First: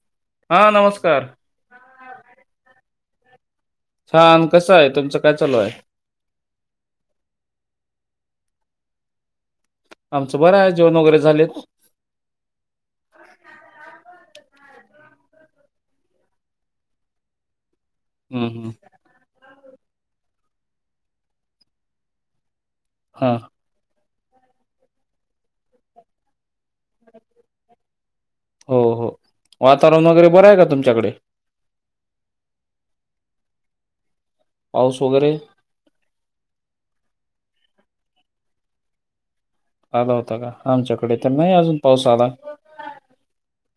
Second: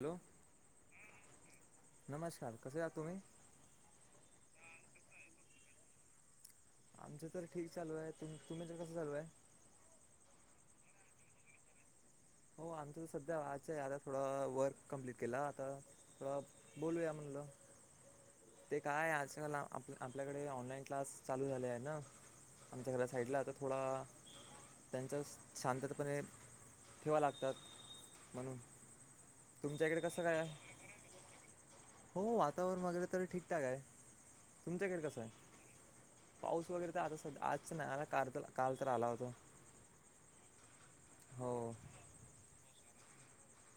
Hello हा नमस्कार नमस्कार, कसे आहात तुम्ही? छान, कसं आहे तुमचं काय चालू आहे? आमचं तर ठीक चालू आहे, तुम्ही तर कसं चालू आहे? आमचं बरं आहे जेवण वगैरे झालेत. हो आमच तर सध्या आच आहे, आता थोडा वर. कम्प्लीट केला, आता थ बोलूया म्हणलं, हम्म, हम्म. ते काय आजकाल आप आपल्याकडे ऑनलाईन क्लास चालू झाले आहे ना, आमच्या घरा हा साईडला तर थोडा त्यांचा शांततापणे ठेवा लागतात म्हणून. हो हो तुमच्या इकडे वातावरण कसं वगैरे काय बरं आहे का तुमच्याकडे? हो वातावरण वगैरे तरी ठीकठाक आहे. पाऊस तुमच्याकडे कस आहे? वगैरे पाऊस वगैरे तर आता आज आला नसेल, काल तर काल तर आला होता. आला होता का, आमच्याकडे तर नाही हो अजून पाऊस आला.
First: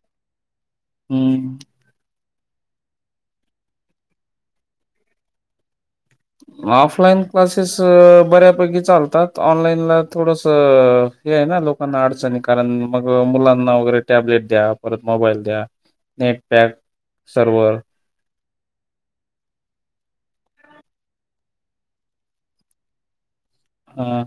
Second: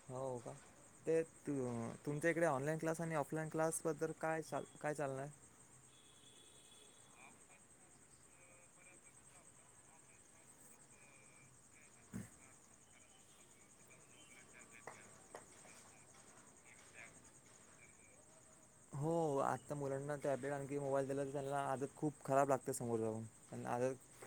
हो का ते त हम्म तुमचे एक तिकडे ऑनलाईन क्लास आणि ऑफलाईन क्लास बद्दल काय ल काय चालय? ऑफलाईन क्लासेस बऱ्यापैकी चालतात, ऑनलाईनला थोडस हे आहे ना लोकांना अडचणी, कारण मग मुलांना वगैरे टॅबलेट द्या, परत मोबाईल द्या. नेटपॅक सरोवर. हो आत्ता मुलांना टॅबलेट आणखी मोबाईल दिला तर त्यांना, आज खूप खराब लागते समोर जाऊन. आणि आदत हा.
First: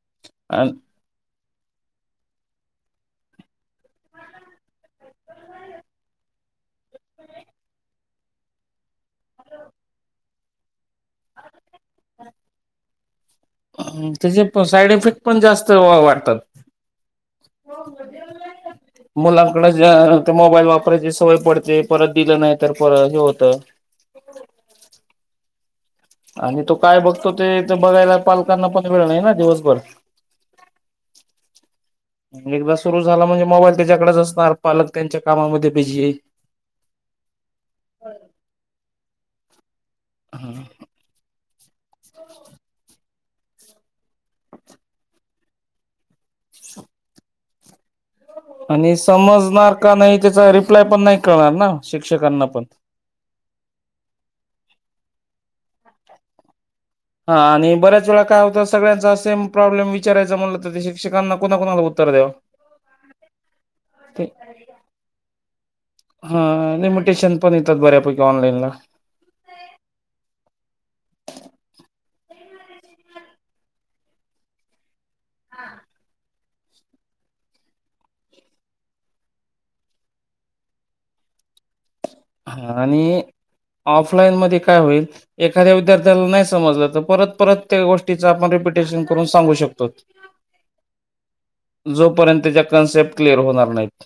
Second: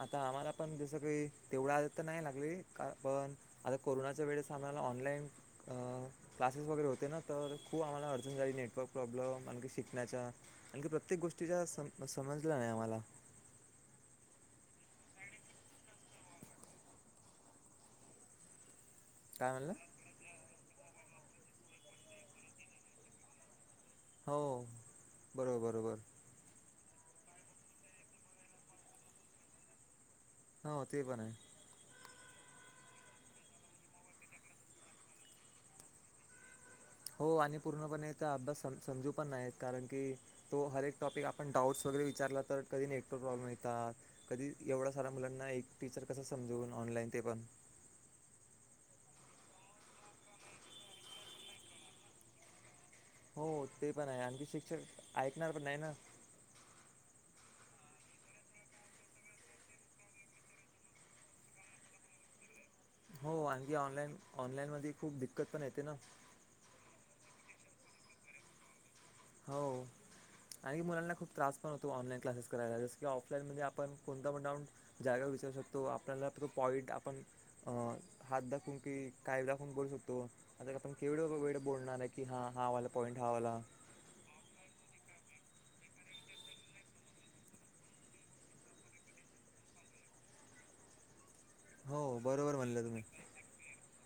आता आम्हाला पण जसं काही. तेवढं आ तर नाही लागले, पण आता कोरोनाच्या वेळेस आम्हाला ऑनलाईन क्ला स वगैरे होते ना तर, खूप आम्हाला अडचन झाली, नेटवर्क प्रॉब्लेम आणकी शिकण्याच्या आणखी प्रत्येक गोष्टीचा सम समजला नाही आम्हाला. त्याचे पण साईड इफेक्ट पण जास्त वाटतात. काय मुलांकड म्हणलं ते मोबाईल वापरायची सवय पडते, परत दिलं नाही तर पर हे होतं. हो बरोबर-बरोबर. आणि तो काय बघतो, ते बघायला पालकांना पण वेळ नाही ना दिवसभर. हो ते पण आहे. एकदा सुरु झाला म्हणजे मोबाईल त्याच्याकडेच असणार, पालक त्यांच्या कामामध्ये बीजी. हो आणि पूर्णपणे इथ अभ्यास समजू पण नाही येत कारण की तो हर एक टॉपिक आपण डाऊट्स वगैरे विचारला तर कधी नेटवर्क प्रॉब्लेम येतात कधी एवढा सारा मुलांना एक टीचर कसा समजवून ऑनलाईन ते पण आणि समजणार का नाही त्याचा रिप्लाय पण नाही कळणार ना शिक्षकांना पण हो ते पण आहे आणखी शिक्षक ऐकणार पण नाही ना हा आणि बऱ्याच वेळा काय होत सगळ्यांचा सेम प्रॉब्लेम विचारायचा म्हणलं तर शिक्षकांना कोणाकणाला उत्त - [unintelligible] हो आणखी ऑनलाईन ऑनलाईन मध्ये खूप दिक्कत पण येते ना हा लिमिटेशन पण येतात बऱ्यापैकी ऑनलाईनला हो अनेक मुलांना खूप त्रास पण होतो ऑनलाईन क्लासेस करायला जस की ऑफलाईन मध्ये आपण कोणता पण डाउट जागेवर विचारू शकतो आपला पॉइंट आपण अ हात दाखवून कि काय दाखवून करू शकतो आता आपण केवढ वेळ बोलणार आहे की हां हा वाला पॉईंट आणि हा वाला ऑफलाईन मध्ये - काय होईल विद्यार्थ्याला नाही समजलं तर परत त्या गोष्टी आपण रिपीटेशन करून सांगू शकतो शकतो च [inaudible] हो बरोबर जोपर्यंतच्या म्हणलं तुम्ही. कन्सेप्ट क्लिअर होणार नाहीत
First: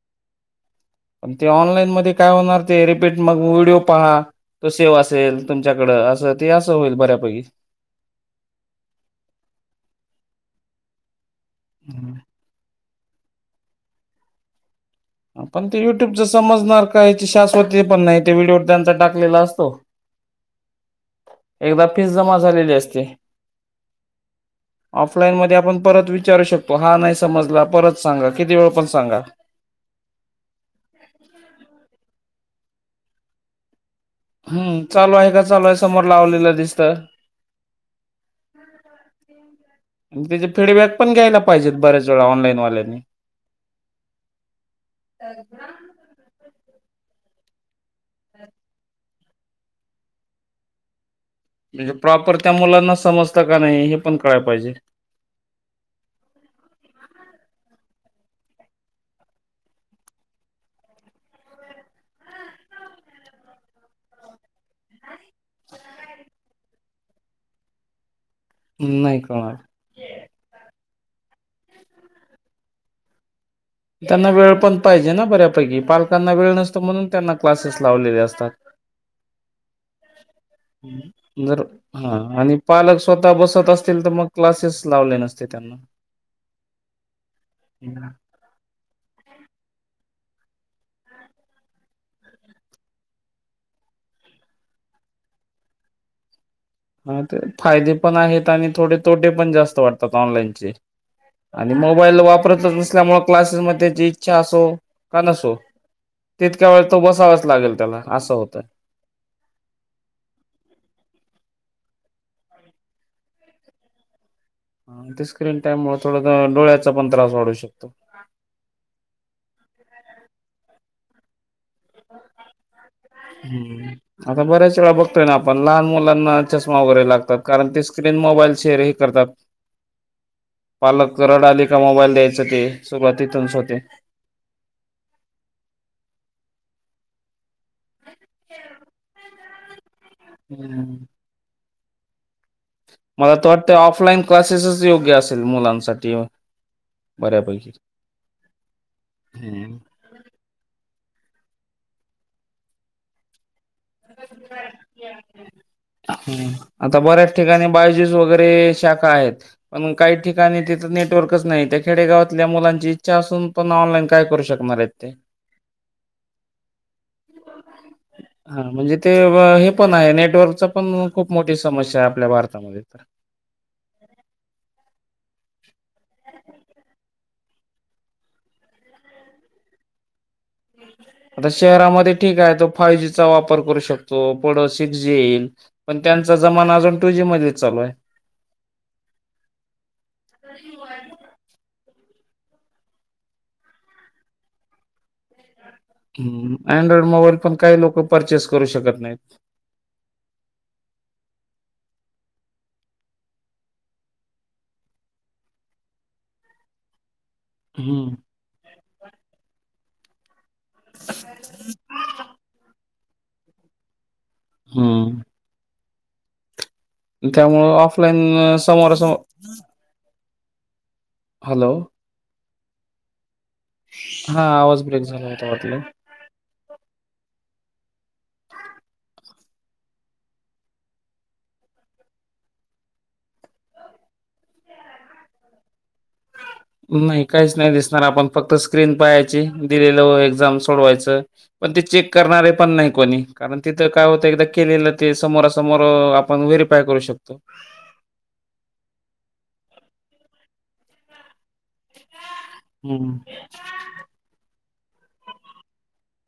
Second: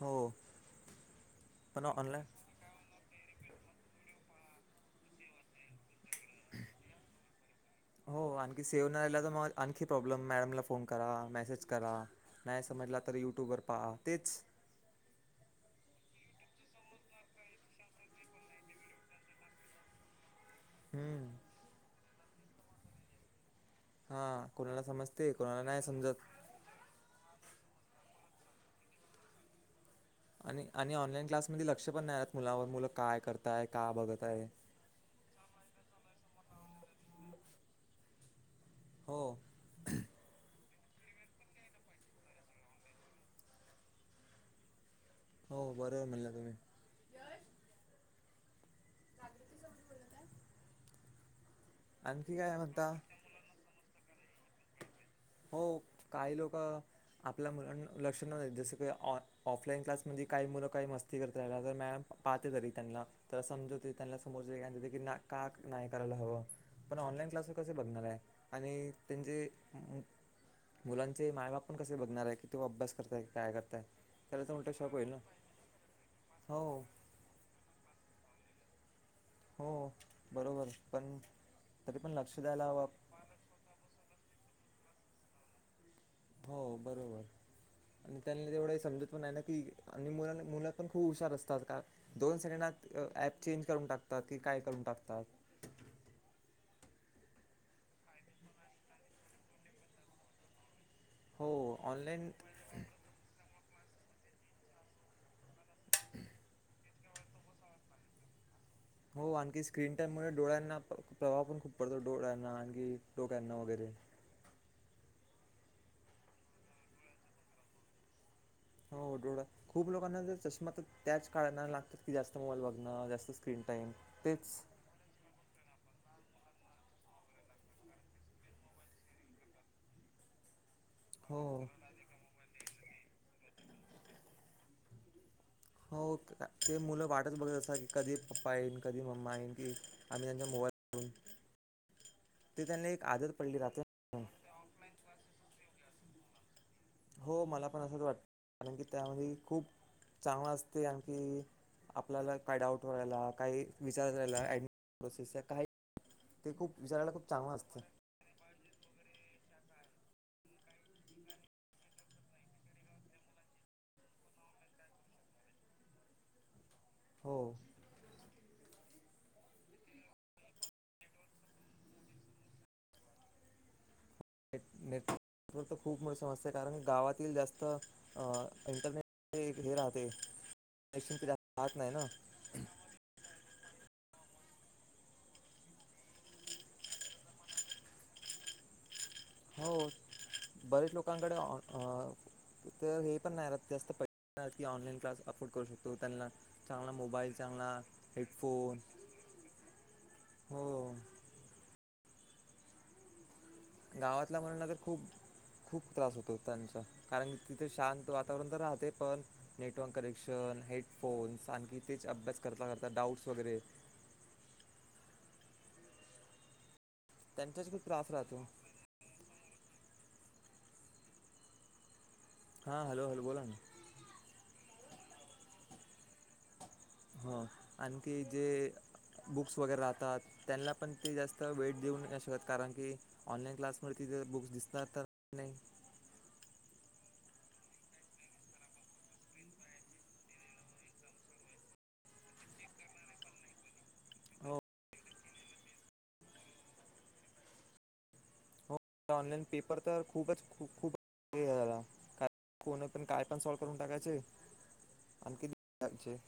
हो पण ते ऑनलाईन मध्ये फोनवर ते व्हिडिओ पहा तो सेव असेल तुमच्याकड हो आणखी सेव्ह नाही राहिला तर म आणखी प्रॉब्लेम मॅडमला फोन करा मेसेज करा नाही समजला तर युट्यूबवर पहा तेच पण ते युट्यूबच समजणार काय याची शाश्वती पण नाही ते व्हिडिओ त्यांचा टाकलेला असतो [inaudible] हम्म. एकदा फीस जमा झालेली असते हां कोणाला समजते ऑफलाईन मधे कोणाला आपण नाही परत समजत. विचारू शकतो हा नाही समजला परत - सांगा किती वेळा पण सांगा आणि आणि ऑनलाईन क्लासमध्ये लक्ष पण नाही राहत मुलावर मुलं काय करताय का बघत आहे हम्म चालू आहे का चालू आहे समोर लावलेलं दिसत आणि हो त्याचे फीडबॅक पण घ्यायला पाहिजेत बर्याच वेळा ऑनलाईन वाल्यांनी हो बरो म्हणला तुम्ही [unintelligible] बोलत आहे म्हणजे प्रॉपर त्या मुलांना समजतं का नाही हे पण कळाय पाहिजे हो काही लोक आपल्या मुलां [unintelligible] लक्ष नाही देत जसं की ऑ ऑफलाईन क्लास म्हणजे काही मुलं काही मस्ती करत राला तर मॅडम पाहते तरी त्यांना तर समजवते त्यांना समोर [unintelligible] का क नाही करायला हवं पण ऑनलाईन क्लास कस बघणार आहे आणि नाही त्यांचे कळणार. मुलांचे माय बाप पण कसे बघणार आहे की तू अभ्यास करताय की काय करता त्यांना वेळ पण पाहिजे ना बऱ्यापैकी पालकांना वेळ नसतो हो म्हणून त्यांना क्लासेस लावलेले असतात हो बरोबर पण जर तरी पण हा लक्ष आणि द्यायला हवं पालक स्वतः बसत असतील तर मग क्लासेस लावले नसते त्यांना हो बरोबर आणि त्यांनी तेवढं समजत पण ना की आणि मुलाना मुलं पण खूप हुशार असतात का दोन सेकंडात ऍप चेंज करून टाकतात की काय करून टाकतात [inaudible] हा ते फायदे पण आहेत आणि थोडे तोटे पण जास्त वाटतात ऑनलाईनचे हो आणि मोबाईल ऑनलाईन वापरतच नसल्यामुळे क्लासेसमध्ये जी इच्छा असो का नसो तितक्या वेळ तो बसावाच लागेल त्याला असं होतं हो आणखी स्क्रीन टाइम मुळे डोळ्यांना प्रवााह पण खूप परत डोळ्यांना आणि डोक्यांना वगैरे ते स्क्रीन टाइम मोतीबिंदू, थोडास डोळ्याचा पण त्रास वाढू शकतो. हो डोळा, खूप लोकांना चषमा तर त्याच कारणाने लागतात. की जास्त मोबाईल बघणं जास्त स्क्रीन टाईम ह् आता तेच बऱ्याच वेळा बघतोय ना आपण लहान. मुलांना चष्मा वगैरे लागतात, कारण ते स्क्रीन मोबाईल शेर ह करतात. पालक हो रडाले का मोबाईल द्यायचं ते, सुरवात तिथूनच होते. हो ते मुलं वाटच बघत असतात की कधी पप्पा येईन, कधी मम्मा येईन की. आम्ही त्यांच्या हम्म. मोबाईलवरून मला तर वाटतं राहते ऑफलाईन क्लासेसच योग्य असेल मुलांसाठी. हो मला बऱ्यापैकी. पण असंच वाटत, कारण की त्यामध्ये खूप हम्म. चांगला असते आणखी आपल्याला काय डाऊट व्हा, काही विचारयला प्रसेस काही. ह ते खूप आता विचारायला खूप बऱ्याच चांगलं ठिकाणी असतं बायजूस वगैरे शाखा आहेत. पण काही ठिकाणी तिथं नेटवर्कच नाही, त्या खेडेगावातल्या मुलांची इच्छा असून पण ऑनलाईन काय करू शकत मरेत [unintelligible] हो हा म्हणजे ते हे पण आहे, नेटवर्कचा पण खूप मोठी समस्या आहे आपल्या भारतामध्ये. खूप मोठी समस्या, कारण गावातील जास्त. अ इंटरनेट एक हे राहते. कनेक्शन जास्त आता राहत नाही ना शहरामध्ये ठीक आहे, तो फायजीचा वापर करू शकतो. सिक्स जी येईल, पण त्यांचा जमाना अजून टू. जी. मध्ये चालू आहे. हो बरेच लोकांकडे अ तर हे पण नाही रा जास्त पहि की ऑनलाईन क्लास अपलोड करू. त्यांना हम्म चांगला अँड्रॉइड मोबाईल पण चांगला काही लोक परचेस करू हेडफोन शकत नाहीत. हो. गावातल्या मुलांना तर खूप-खूप त्रास होतो त्यांचा. कारण क तिथे शांत हम्म वातावरण तर राहते पण नेटवर्क कनेक्शन हेडफोन् आणखी तेच अभ्यास करता करता डाउट्स वगैरे हम. त्यामुं त्यांच्याच खूप त्रास राहतो ऑफलाईन समोर समो हॅलो. हा हॅलो हॅलो बोला ना. हा आवाज ब्रेक झाला होता वाटल. हो आणखी जे बुक्स वगैरे राहतात त्यांना पण ते जास्त वेळ देऊन शकत कारण की ऑनलाईन क्लास... बुक्स दिसत तर नाही... नाही काहीच नाही दिसणार आपण फक्त स्क्रीन पाहायची दिलेल एक्झाम सोडवायचं. पण ते चेक करणारे पण नाही कोणी कारण तिथं काय होत एकदा हो केलेलं ते समोरासमोर आपण व्हेरिफिकेशन.... काय करू शकतो. हो ऑनलाइन पेपर तर खूपच खूप... कोणी पण हं, काय पण सॉल्व करून टाकायचे... आणि कितीचे [inaudible]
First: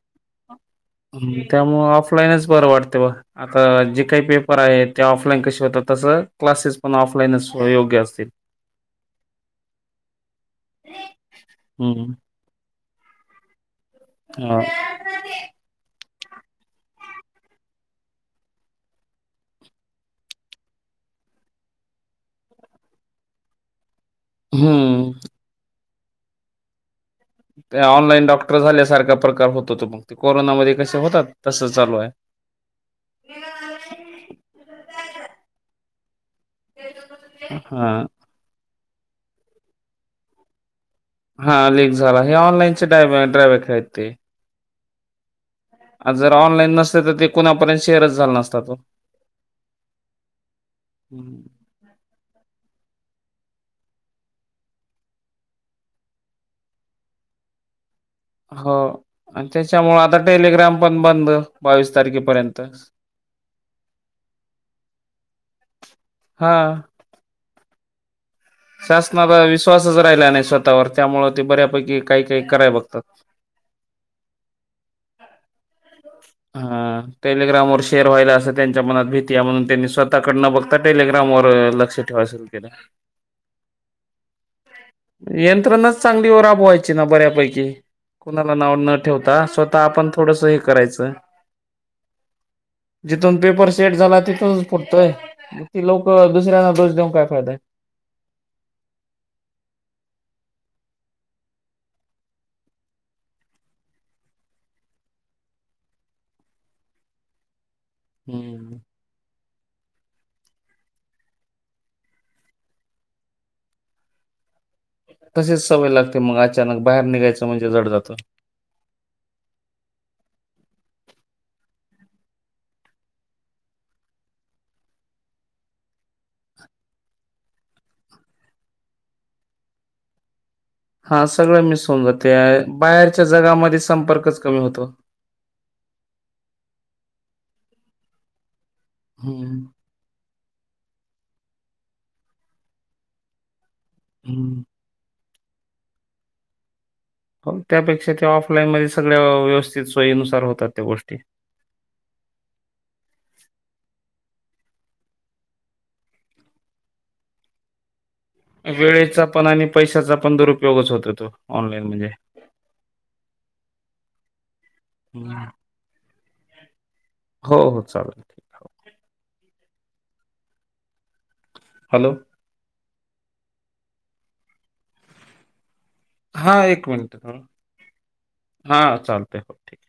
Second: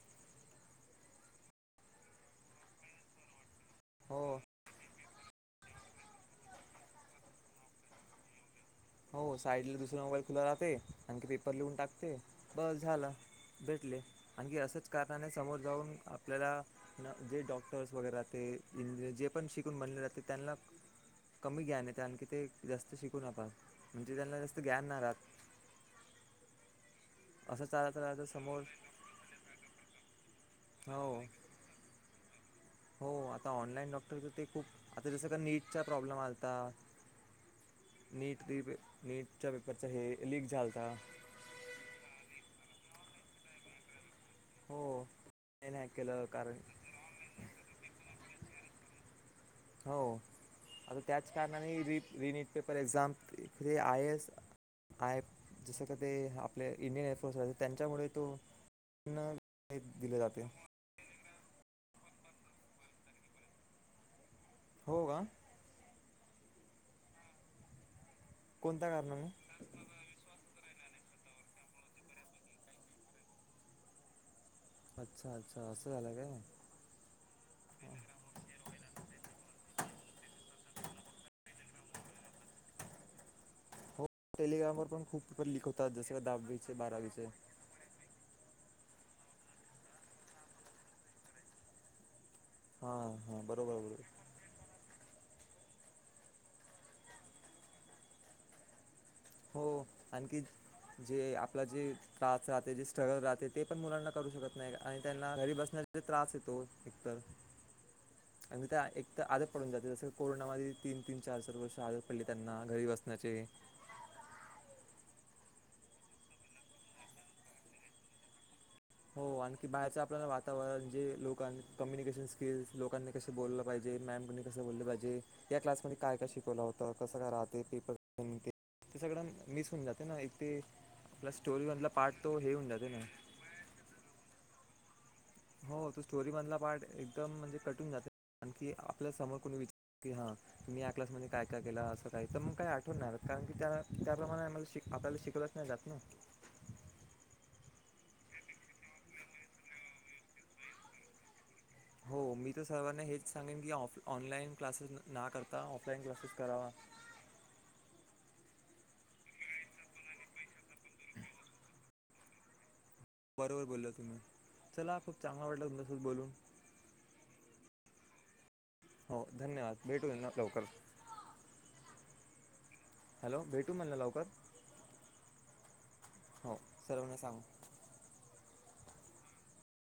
त्यामुळे ऑफलाईनच बरं वाटते बघ आता जे काही हो पेपर आहे ते ऑफ... कशी होतात तस क्लासेस पण ऑफलाईनच योग्य असतील. हो साईडला दुसरा मोबाईल खुला राहते आणखी पेपर लिहून हं, टाकते बस झाल भेट.... आणीखी हां. असेच कारखानने समोर जाऊन.... आपल्याला जे डॉक्टर्स वगैरे राहते इंजिनियर जे पण शिकून बनले जाते त्यांना... कमी ज्ञान येत आणखी ते जास्त शिकून... म्हणजे त्यांना जास्त ज्ञान नाही हं. राहत.... असं ते चालत ऑनलाईन राहतं डॉक्टर समोर झाल्यासारखा प्रकार होत होतो मग. कोरोनामध्ये कसे हो होतात तसं चालू आहे. हो आता ऑनलाईन डॉक्टर ते खूप आता जस का नीटचा प्रॉब्लेम आ... हो हां, नीट नीटच्या पेपरच ही लिक झालता. हा लीक झाला हे ऑनलाईनचे ड्रॉबॅक आहेत ते. हो हे नाही आ केलं जर कारण ऑनलाईन नसते तर ते कुणापर्यंत शेअरच झाला नसतात हो. हो आता त्याच कारणाने रि नीट पेपर एक्झाम... ते आय, ए, एस, आय जसं क ते आपले इंडियन एअरफोर्स राहते त्यांच्यामुळे..... तो हो न आणि त्याच्यामुळे आता दिले जाते टेलिग्राम पण बंद बावीस... तारखेपर्यंत. हो का. हा. कोणत्या कारणाने शासनाला विश्वासच राहिला नाही स्वतः... तावर त्यामुळे ते बऱ्यापैकी काही काही कराय बघतात. अच्छा अच्छा असं झालं काय. हा टेलिग्राम वर शेअर व्हायला असं त्यांच्या मनात भीती आहे म्हणून त्यांनी स्वतःकडे न बघता टेलिग्रामवर.... बरं लक्ष ठेवायला सुरू केलं. हो टेलिग्रामवर पण खूप पेपर लीक होतात यंत्रणाच जसे का चांगली ओ दहावीचे राबवायची ना बारावीचे बऱ्यापैकी कुणाला नाव... न ठेवता स्वतः आपण थोडस हे करायचं. हां जिथून हां पेपर बरोबर सेट बरोबर झाला तिथून फुटतोय. ती लोक दुसऱ्यांना दोष देऊन काय फायदा आहे. हो. आणखी जे आपला जे त्रास राहते जे स्ट्रगल राहते ते पण मुलांना करू शकत नाही आणि.. घरी बसण्या त्रास येतो एक तर आणि आणि हम्म. त्या एकतर जस कोरोना मधे आदत पडून गेली त्यांना तीन, तीन चार, चार वर्ष त्यांना घरी बसण्याचे. तसेच सवय लागते मग अचानक बाहेर निघायचं म्हणजे जड जात. हो आणखी बाहेरच आपल्याला वातावरण जे लोकां कम्युनिकेशन स्किल्स लोकांनी कसे बोललं पाहिजे... मॅम कोणी कस बोललं पाहिजे या क्लासमध्येध्ये काय काय शिकवला होत कसं काय [unintelligible] राहते पेपर... ते सगळं मिस होऊन जाते ना.. ते हा आपला सगळं मिस स्टोरीमधला होऊन पार्ट जाते तो हे होऊन जाते ना बाहेरच्या जगामध्ये संपर्कच कमी होतो. हो तो स्टोरी मधला पार्ट एकदम म्हणजे कटून जात. की आपल्या समोर हम्म कोणी विचार की हा मी या क्समध्ये काय काय केलं असं काय तर मग काय आठवणार कारण की त्याला त्याप्रमाणे हम्म. आम्हाला आपल्याला शिकवलंच नाही जात ना. हो त्यापेक्षा त्या ऑफलाईनमध्ये सगळ्या व्यवस्थित सोयीनुसार होतात त्या गोष्टी. हो. मी तर सर्वांना हेच सांगेन की, ऑफ ऑनलाईन क्लासेस ना करता, ऑफलाईन क्लासेस करावा. वेळेचा पण, आणि पैशाचा पण दुरुपयोगच होतो तो ऑनलाईन म्हणजे. बरोबर बोला तुम्ही, चला खूप हम्म. चांगला वाटला तुमच्यासोबत बोलून. चालाठीक. हो धन्यवाद भेटूना लवकर. हॅलो. हॅलो भेटू म्हणलं लवकर. हो हा एक मिनिट, सर्वांना सांगू हा चालतय हो ठीक आहे.